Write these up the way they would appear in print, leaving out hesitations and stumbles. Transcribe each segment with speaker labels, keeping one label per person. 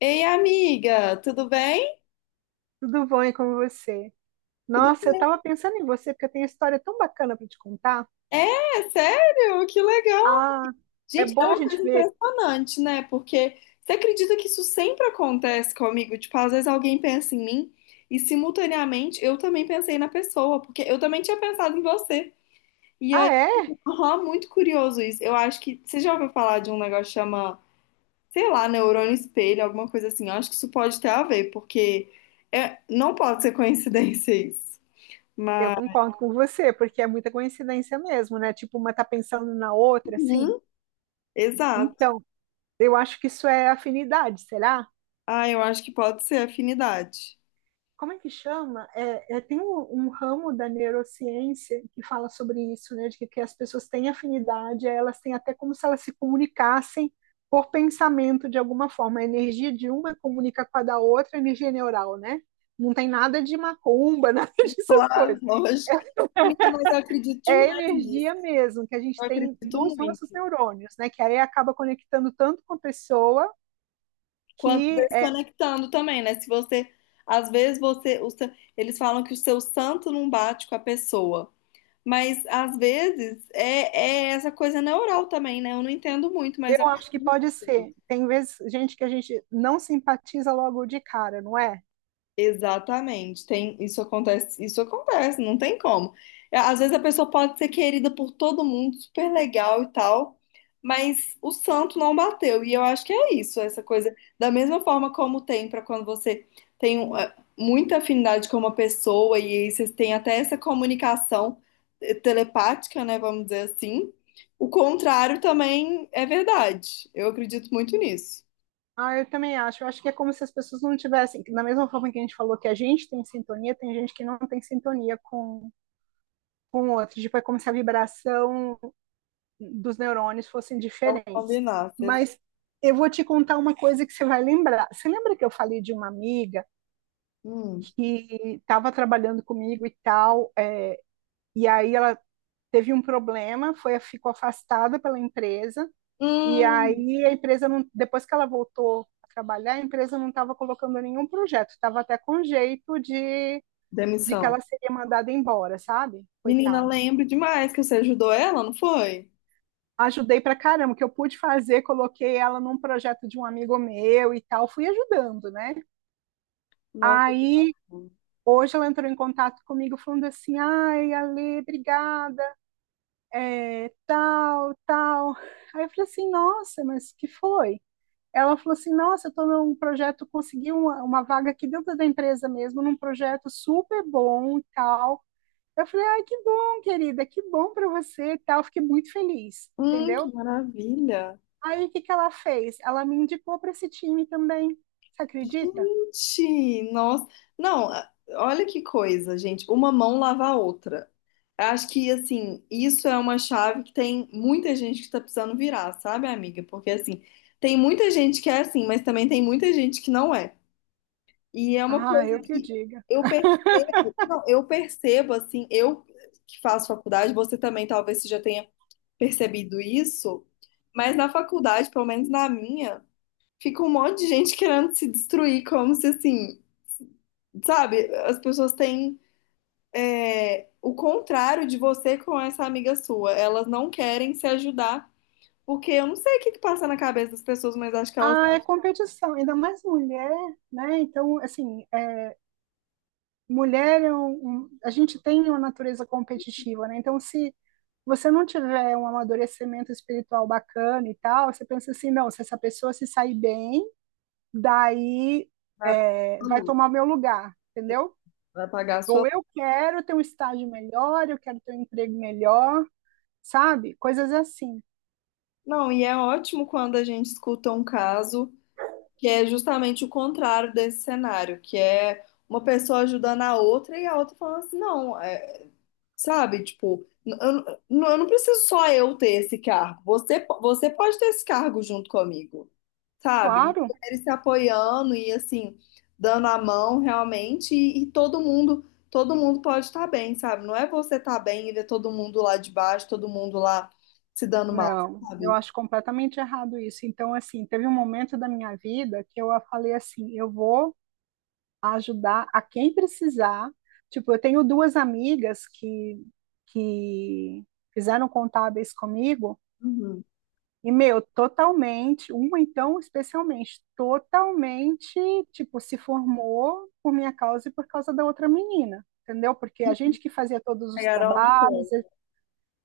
Speaker 1: Ei, amiga, tudo bem?
Speaker 2: Tudo bom e com você?
Speaker 1: Tudo
Speaker 2: Nossa, eu
Speaker 1: bem?
Speaker 2: tava pensando em você porque eu tenho uma história tão bacana para te contar.
Speaker 1: É, sério? Que legal!
Speaker 2: Ah, é
Speaker 1: Gente, é
Speaker 2: bom a
Speaker 1: uma
Speaker 2: gente
Speaker 1: coisa
Speaker 2: ver.
Speaker 1: impressionante, né? Porque você acredita que isso sempre acontece comigo? Tipo, às vezes alguém pensa em mim e simultaneamente eu também pensei na pessoa, porque eu também tinha pensado em você. E
Speaker 2: Ah,
Speaker 1: aí,
Speaker 2: é?
Speaker 1: aham, muito curioso isso. Eu acho que você já ouviu falar de um negócio que chama, sei lá, neurônio espelho, alguma coisa assim. Eu acho que isso pode ter a ver, porque não pode ser coincidência isso.
Speaker 2: Eu
Speaker 1: Mas,
Speaker 2: concordo com você, porque é muita coincidência mesmo, né? Tipo, uma tá pensando na outra, assim.
Speaker 1: uhum, exato.
Speaker 2: Então, eu acho que isso é afinidade, será?
Speaker 1: Ah, eu acho que pode ser afinidade.
Speaker 2: Como é que chama? Tem um ramo da neurociência que fala sobre isso, né? De que as pessoas têm afinidade, elas têm até como se elas se comunicassem por pensamento de alguma forma. A energia de uma comunica com a da outra, a energia neural, né? Não tem nada de macumba, nada dessas
Speaker 1: Claro,
Speaker 2: coisas.
Speaker 1: lógico. Menina, mas eu acredito
Speaker 2: É
Speaker 1: demais nisso.
Speaker 2: energia mesmo que a gente
Speaker 1: Eu
Speaker 2: tem
Speaker 1: acredito
Speaker 2: dos nossos
Speaker 1: muito.
Speaker 2: neurônios, né? Que aí acaba conectando tanto com a pessoa
Speaker 1: Quanto
Speaker 2: que...
Speaker 1: desconectando também, né? Se você, às vezes você, eles falam que o seu santo não bate com a pessoa, mas às vezes é essa coisa neural também, né? Eu não entendo muito, mas eu
Speaker 2: Eu
Speaker 1: acho
Speaker 2: acho que pode
Speaker 1: muito.
Speaker 2: ser. Tem vezes, gente, que a gente não simpatiza logo de cara, não é?
Speaker 1: Exatamente, tem, isso acontece, não tem como. É, Às vezes a pessoa pode ser querida por todo mundo, super legal e tal, mas o santo não bateu. E eu acho que é isso, essa coisa, da mesma forma como tem para quando você tem um, muita afinidade com uma pessoa e aí vocês têm até essa comunicação telepática, né, vamos dizer assim. O contrário também é verdade. Eu acredito muito nisso.
Speaker 2: Ah, eu também acho. Eu acho que é como se as pessoas não tivessem. Da mesma forma que a gente falou que a gente tem sintonia, tem gente que não tem sintonia com o outro. Tipo, é como se a vibração dos neurônios fossem
Speaker 1: Então,
Speaker 2: diferentes.
Speaker 1: combinar.
Speaker 2: Mas eu vou te contar uma coisa que você vai lembrar. Você lembra que eu falei de uma amiga
Speaker 1: Hum.
Speaker 2: que estava trabalhando comigo e tal, é, e aí ela teve um problema, foi, ficou afastada pela empresa. E
Speaker 1: Hum.
Speaker 2: aí a empresa não, depois que ela voltou a trabalhar, a empresa não estava colocando nenhum projeto, estava até com jeito de que ela
Speaker 1: Demissão.
Speaker 2: seria mandada embora, sabe?
Speaker 1: Menina,
Speaker 2: Coitada.
Speaker 1: lembro demais que você ajudou ela, não foi?
Speaker 2: Ajudei pra caramba, o que eu pude fazer, coloquei ela num projeto de um amigo meu e tal, fui ajudando, né?
Speaker 1: Nossa, que
Speaker 2: Aí
Speaker 1: bacana.
Speaker 2: hoje ela entrou em contato comigo falando assim, ai, Ale, obrigada, é, tal, tal. Aí eu falei assim, nossa, mas que foi? Ela falou assim: nossa, eu estou num projeto, consegui uma vaga aqui dentro da empresa mesmo, num projeto super bom e tal. Eu falei: ai, que bom, querida, que bom para você e tal. Fiquei muito feliz,
Speaker 1: Que
Speaker 2: entendeu?
Speaker 1: maravilha.
Speaker 2: Aí o que que ela fez? Ela me indicou para esse time também. Você acredita?
Speaker 1: Gente, nossa. Não, olha que coisa, gente. Uma mão lava a outra. Acho que, assim, isso é uma chave que tem muita gente que tá precisando virar, sabe, amiga? Porque, assim, tem muita gente que é assim, mas também tem muita gente que não é. E é uma
Speaker 2: Ah,
Speaker 1: coisa
Speaker 2: eu que o
Speaker 1: que
Speaker 2: diga.
Speaker 1: eu percebo, eu percebo assim, eu que faço faculdade, você também talvez você já tenha percebido isso, mas na faculdade, pelo menos na minha, fica um monte de gente querendo se destruir, como se assim, sabe? As pessoas têm o contrário de você com essa amiga sua. Elas não querem se ajudar, porque eu não sei o que que passa na cabeça das pessoas, mas acho que elas
Speaker 2: Ah,
Speaker 1: vão
Speaker 2: é competição, ainda mais mulher, né? Então, assim, mulher é a gente tem uma natureza competitiva, né? Então, se você não tiver um amadurecimento espiritual bacana e tal, você pensa assim, não, se essa pessoa se sair bem, daí
Speaker 1: apagar a
Speaker 2: é,
Speaker 1: sua
Speaker 2: vai
Speaker 1: luz,
Speaker 2: tomar meu lugar, entendeu?
Speaker 1: vai apagar a
Speaker 2: Ou
Speaker 1: sua.
Speaker 2: eu quero ter um estágio melhor, eu quero ter um emprego melhor, sabe? Coisas assim.
Speaker 1: Não, e é ótimo quando a gente escuta um caso que é justamente o contrário desse cenário, que é uma pessoa ajudando a outra e a outra falando assim, não, é, sabe? Tipo, eu não preciso só eu ter esse cargo. Você, você pode ter esse cargo junto comigo, sabe?
Speaker 2: Claro,
Speaker 1: Mulheres se apoiando e assim, dando a mão realmente, e todo mundo pode estar bem, sabe? Não é você estar bem e ver todo mundo lá de baixo, todo mundo lá se dando mal,
Speaker 2: não, eu
Speaker 1: sabe?
Speaker 2: acho completamente errado isso. Então, assim, teve um momento da minha vida que eu falei assim, eu vou a ajudar a quem precisar. Tipo, eu tenho duas amigas que fizeram contábeis comigo,
Speaker 1: Uhum.
Speaker 2: e, meu, totalmente, uma então especialmente, totalmente, tipo, se formou por minha causa e por causa da outra menina, entendeu? Porque a gente que fazia todos os
Speaker 1: Pegaram no
Speaker 2: trabalhos,
Speaker 1: colo.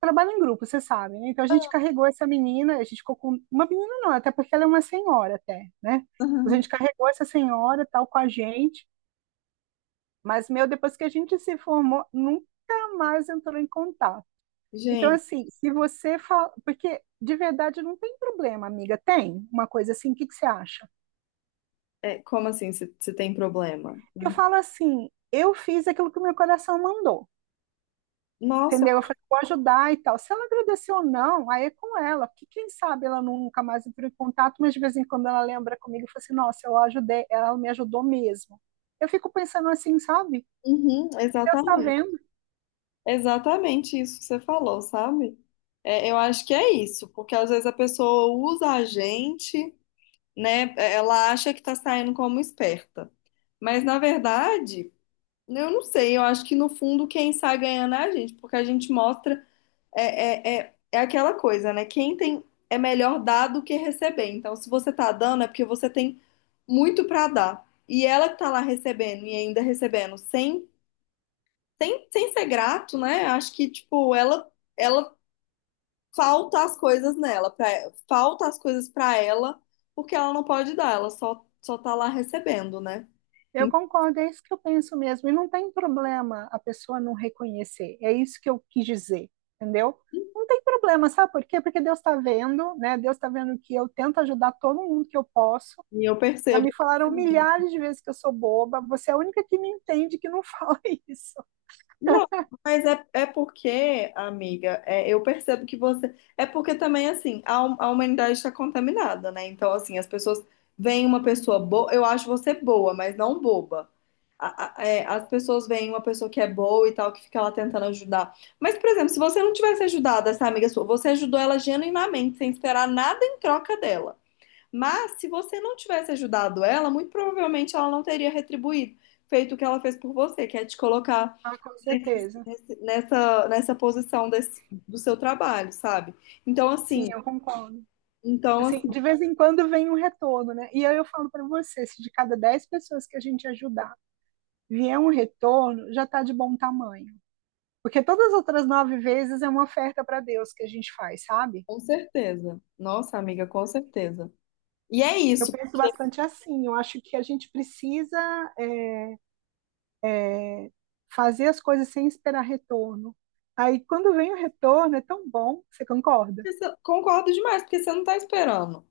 Speaker 2: trabalha em grupo, vocês sabem, né? Então a gente carregou essa menina, a gente ficou com uma menina não, até porque ela é uma senhora até, né? A gente carregou essa senhora tal com a gente, mas, meu, depois que a gente se formou, nunca mais entrou em contato. Então,
Speaker 1: Gente,
Speaker 2: assim, se você fala. Porque, de verdade, não tem problema, amiga. Tem uma coisa assim, o que, que você acha?
Speaker 1: é, como assim você tem problema?
Speaker 2: Eu falo assim, eu fiz aquilo que o meu coração mandou.
Speaker 1: Nossa,
Speaker 2: Entendeu? Eu falei, vou ajudar e tal. Se ela agradeceu ou não, aí é com ela, porque quem sabe ela nunca mais entrou em contato, mas de vez em quando ela lembra comigo e fala assim: nossa, eu ajudei, ela me ajudou mesmo. Eu fico pensando assim, sabe?
Speaker 1: uhum,
Speaker 2: Deus está
Speaker 1: exatamente.
Speaker 2: vendo.
Speaker 1: Exatamente isso que você falou, sabe? É, eu acho que é isso, porque às vezes a pessoa usa a gente, né? É, ela acha que tá saindo como esperta. Mas na verdade, eu não sei, eu acho que no fundo quem sai ganhando é a gente, porque a gente mostra é aquela coisa, né? Quem tem é melhor dar do que receber. Então, se você tá dando, é porque você tem muito para dar. E ela que tá lá recebendo e ainda recebendo sem ser grato, né? Acho que, tipo, ela falta as coisas nela, falta as coisas pra ela, porque ela não pode dar, ela só tá lá recebendo, né?
Speaker 2: Eu concordo, é isso que eu penso mesmo. E não tem problema a pessoa não reconhecer. É isso que eu quis dizer, entendeu? Não tem problema, sabe por quê? Porque Deus está vendo, né? Deus está vendo que eu tento ajudar todo mundo que eu posso.
Speaker 1: E eu
Speaker 2: Já
Speaker 1: percebo
Speaker 2: me
Speaker 1: isso
Speaker 2: falaram
Speaker 1: muito.
Speaker 2: milhares de vezes que eu sou boba. Você é a única que me entende que não fala isso.
Speaker 1: Não, mas é porque, amiga, é, eu percebo que você. É porque também, assim, a humanidade está contaminada, né? Então, assim, as pessoas veem uma pessoa boa. Eu acho você boa, mas não boba. A- é, as pessoas veem uma pessoa que é boa e tal, que fica lá tentando ajudar. Mas, por exemplo, se você não tivesse ajudado essa amiga sua, você ajudou ela genuinamente, sem esperar nada em troca dela. Mas, se você não tivesse ajudado ela, muito provavelmente ela não teria retribuído, feito o que ela fez por você, que é te colocar
Speaker 2: Ah, com certeza.
Speaker 1: nessa, do seu trabalho, sabe? Então,
Speaker 2: Sim,
Speaker 1: assim,
Speaker 2: eu concordo.
Speaker 1: então, assim,
Speaker 2: Assim, de vez em quando vem um retorno, né? E aí eu falo para você, se de cada 10 pessoas que a gente ajudar vier um retorno, já está de bom tamanho. Porque todas as outras nove vezes é uma oferta para Deus que a gente faz, sabe?
Speaker 1: com certeza. Nossa, amiga, com certeza. E é
Speaker 2: Eu
Speaker 1: isso.
Speaker 2: penso bastante assim. Eu acho que a gente precisa é, fazer as coisas sem esperar retorno. Aí, quando vem o retorno, é tão bom. Você concorda?
Speaker 1: Concordo demais, porque você não tá esperando.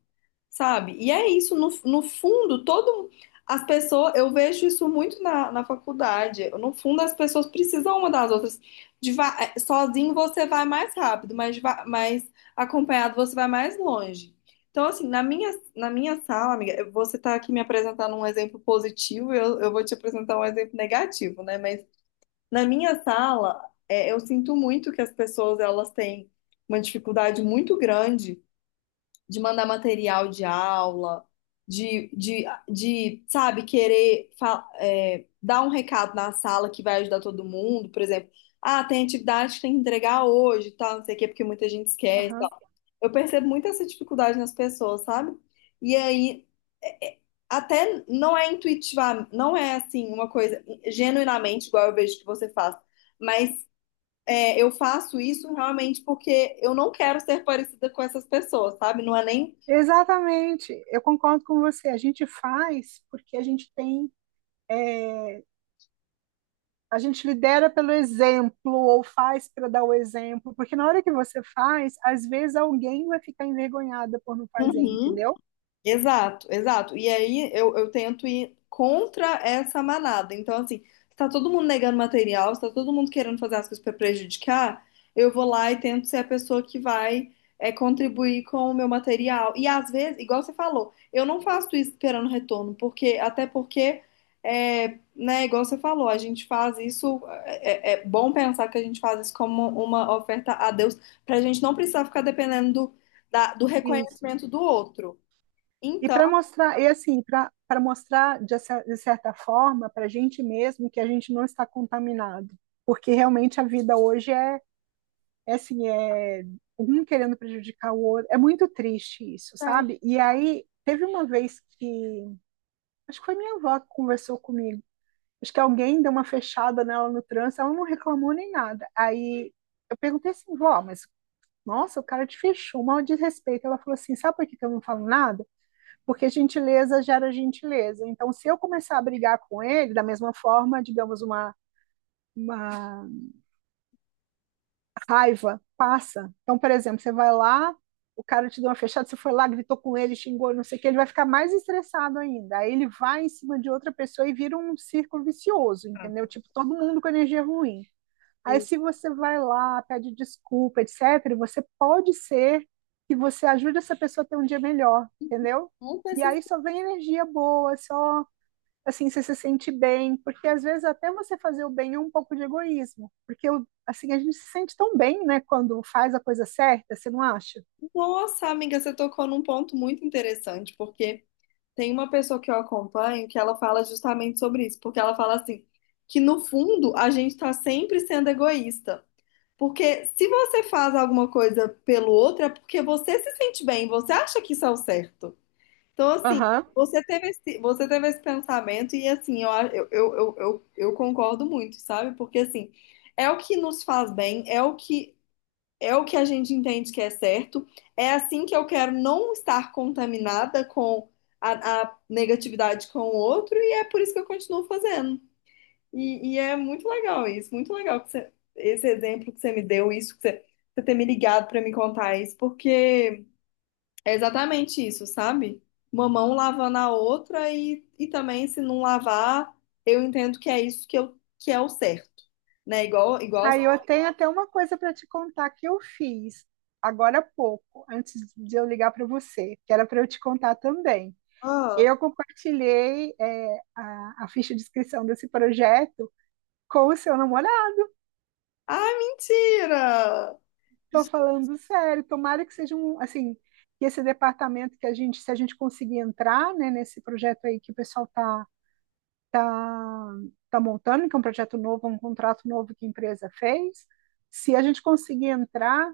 Speaker 1: Sabe? E é isso, no fundo, todo as pessoas, eu vejo isso muito na faculdade. No fundo, as pessoas precisam uma das outras. Sozinho você vai mais rápido, mas, mas acompanhado você vai mais longe. Então, assim, na minha sala, amiga, você está aqui me apresentando um exemplo positivo, eu vou te apresentar um exemplo negativo, né? Mas na minha sala, eu sinto muito que as pessoas elas têm uma dificuldade muito grande de mandar material de aula, de sabe, dar um recado na sala que vai ajudar todo mundo, por exemplo. Ah, tem atividade que tem que entregar hoje, tal, não sei o quê, porque muita gente esquece,
Speaker 2: Aham.
Speaker 1: tal. Eu percebo muito essa dificuldade nas pessoas, sabe? E aí, é- é- até não é intuitiva, não é assim uma coisa genuinamente igual eu vejo que você faz, mas é, eu faço isso realmente porque eu não quero ser parecida com essas pessoas, sabe? Não é nem
Speaker 2: Exatamente. Eu concordo com você. A gente faz porque a gente tem. É, a gente lidera pelo exemplo ou faz para dar o exemplo, porque na hora que você faz, às vezes alguém vai ficar envergonhada por não fazer,
Speaker 1: uhum.
Speaker 2: entendeu?
Speaker 1: Exato, exato. E aí eu tento ir contra essa manada. Então, assim, se tá todo mundo negando material, se tá todo mundo querendo fazer as coisas para prejudicar, eu vou lá e tento ser a pessoa que vai contribuir com o meu material. E às vezes, igual você falou, eu não faço isso esperando retorno, porque até porque, né, igual você falou, a gente faz isso, é bom pensar que a gente faz isso como uma oferta a Deus, pra gente não precisar ficar dependendo do
Speaker 2: E
Speaker 1: reconhecimento do outro.
Speaker 2: E
Speaker 1: Então,
Speaker 2: para mostrar, e assim, para mostrar de, cer- de certa forma para a gente mesmo que a gente não está contaminado, porque realmente a vida hoje é, é assim, é um querendo prejudicar o outro, é muito triste isso,
Speaker 1: tá.
Speaker 2: sabe? E aí teve uma vez que, acho que foi minha avó que conversou comigo, acho que alguém deu uma fechada nela no trânsito, ela não reclamou nem nada. Aí eu perguntei assim, vó, mas nossa, o cara te fechou, mal desrespeito. Ela falou assim, sabe por que que eu não falo nada? Porque gentileza gera gentileza. Então, se eu começar a brigar com ele, da mesma forma, digamos, uma raiva passa. Então, por exemplo, você vai lá, o cara te deu uma fechada, você foi lá, gritou com ele, xingou, não sei o que, ele vai ficar mais estressado ainda. Aí ele vai em cima de outra pessoa e vira um círculo vicioso, entendeu? Tipo, todo mundo com energia ruim. Aí,
Speaker 1: É,
Speaker 2: se você vai lá, pede desculpa, etc., você pode ser que você ajude essa pessoa a ter um dia melhor, entendeu?
Speaker 1: conta
Speaker 2: E aí só vem energia boa, só assim, você se sente bem, porque às vezes até você fazer o bem é um pouco de egoísmo, porque assim, a gente se sente tão bem, né, quando faz a coisa certa, você não acha?
Speaker 1: Nossa, amiga, você tocou num ponto muito interessante, porque tem uma pessoa que eu acompanho que ela fala justamente sobre isso, porque ela fala assim, que no fundo a gente está sempre sendo egoísta, porque se você faz alguma coisa pelo outro é porque você se sente bem, você acha que isso é o certo. Então, assim,
Speaker 2: Aham.
Speaker 1: você teve esse pensamento e, assim, eu, a- eu, eu concordo muito, sabe? Porque, assim, é o que nos faz bem, é o que a gente entende que é certo. É assim que eu quero não estar contaminada com a negatividade com o outro, e é por isso que eu continuo fazendo. E é muito legal isso, muito legal esse exemplo que você me deu, isso que você ter me ligado para me contar isso, porque é exatamente isso, sabe? Uma mão lavando a outra, e também se não lavar, eu entendo que é isso que, que é o certo, né? Igual, igual as
Speaker 2: Aí eu
Speaker 1: pessoas.
Speaker 2: tenho até uma coisa para te contar que eu fiz agora há pouco, antes de eu ligar para você, que era para eu te contar também. Eu compartilhei, é, a ficha de inscrição desse projeto com o seu namorado.
Speaker 1: Ah, mentira!
Speaker 2: Estou falando sério, tomara que seja um, assim, que esse departamento que a gente, se a gente conseguir entrar, né, nesse projeto aí que o pessoal tá, tá, tá montando, que é um projeto novo, um contrato novo que a empresa fez, se a gente conseguir entrar,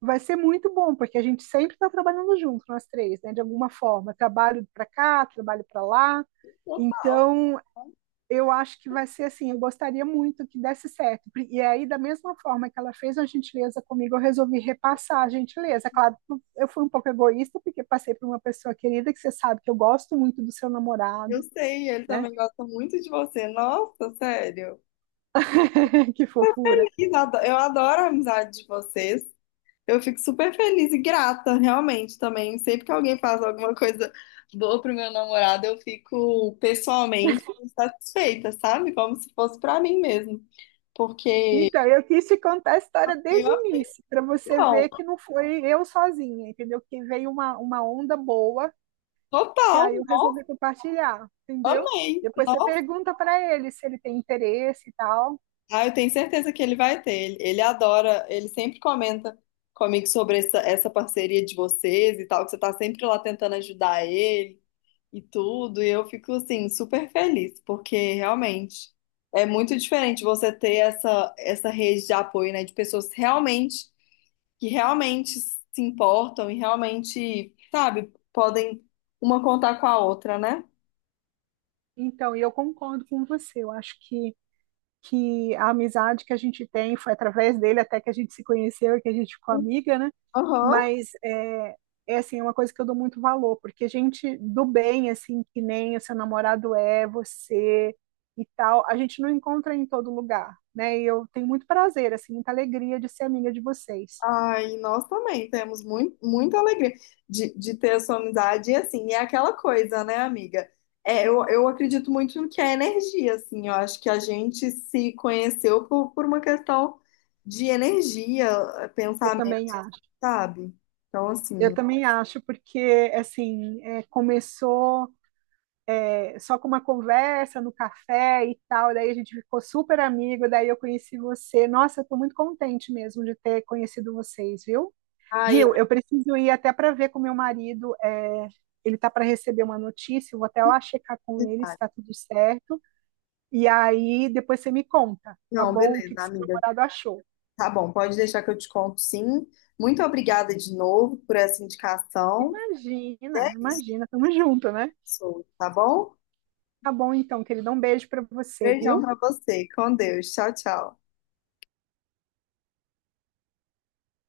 Speaker 2: vai ser muito bom, porque a gente sempre está trabalhando junto, nós três, né, de alguma forma, trabalho para cá, trabalho para lá,
Speaker 1: Total.
Speaker 2: então eu acho que vai ser assim, eu gostaria muito que desse certo. E aí, da mesma forma que ela fez a gentileza comigo, eu resolvi repassar a gentileza. Claro, eu fui um pouco egoísta, porque passei por uma pessoa querida, que você sabe que eu gosto muito do seu
Speaker 1: Eu
Speaker 2: namorado,
Speaker 1: sei, ele
Speaker 2: né?
Speaker 1: também gosta muito de você. Nossa, sério.
Speaker 2: Que fofura.
Speaker 1: Eu adoro a amizade de vocês. Eu fico super feliz e grata, realmente, também. Sempre que alguém faz alguma coisa boa pro meu namorado, eu fico pessoalmente satisfeita, sabe? Como se fosse pra mim mesmo. Porque
Speaker 2: Então, eu quis te contar a história
Speaker 1: eu,
Speaker 2: desde o início, para você
Speaker 1: não,
Speaker 2: ver que não foi eu sozinha, entendeu? Que veio uma onda boa, que
Speaker 1: total,
Speaker 2: aí eu
Speaker 1: nossa,
Speaker 2: resolvi compartilhar, entendeu?
Speaker 1: amei.
Speaker 2: Depois você pergunta para ele se ele tem interesse e tal.
Speaker 1: Ah, eu tenho certeza que ele vai ter. Ele adora, ele sempre comenta comigo sobre essa, essa parceria de vocês e tal, que você tá sempre lá tentando ajudar ele e tudo. E eu fico, assim, super feliz, porque realmente é muito diferente você ter essa, essa rede de apoio, né, de pessoas realmente, que realmente se importam e realmente, sabe, podem uma contar com a outra, né?
Speaker 2: Então, e eu concordo com você. Eu acho que a amizade que a gente tem foi através dele até que a gente se conheceu e que a gente ficou amiga, né?
Speaker 1: Aham.
Speaker 2: Mas é, é assim, é uma coisa que eu dou muito valor, porque gente do bem, assim, que nem o seu namorado é, você e tal, a gente não encontra em todo lugar, né? E eu tenho muito prazer, assim, muita alegria de ser amiga de vocês.
Speaker 1: Ai, nós também temos muito, muita alegria de ter a sua amizade. E assim, é aquela coisa, né, amiga? É, eu acredito muito no que é energia, assim. Eu acho que a gente se conheceu por uma questão de energia,
Speaker 2: Eu também
Speaker 1: pensamento,
Speaker 2: acho.
Speaker 1: sabe? Então,
Speaker 2: Eu
Speaker 1: assim,
Speaker 2: também acho, porque assim, é, começou é, só com uma conversa no café e tal, daí a gente ficou super amigo, daí eu conheci você. Nossa, eu tô muito contente mesmo de ter conhecido vocês, viu?
Speaker 1: ai, eu...
Speaker 2: Viu? Eu preciso ir até para ver com meu marido, é, ele tá para receber uma notícia, eu vou até lá checar com ele se tá tudo certo, e aí depois você me conta, tá
Speaker 1: Não,
Speaker 2: bom? O
Speaker 1: beleza,
Speaker 2: que que seu
Speaker 1: amiga.
Speaker 2: namorado achou?
Speaker 1: Tá bom, pode deixar que eu te conto, sim. Muito obrigada de novo por essa indicação. E
Speaker 2: Imagina,
Speaker 1: é isso,
Speaker 2: imagina, tamo junto, né?
Speaker 1: pessoal, tá bom?
Speaker 2: Tá bom então, querido, um beijo para você,
Speaker 1: Beijão
Speaker 2: viu?
Speaker 1: pra você. Com Deus. Tchau, tchau.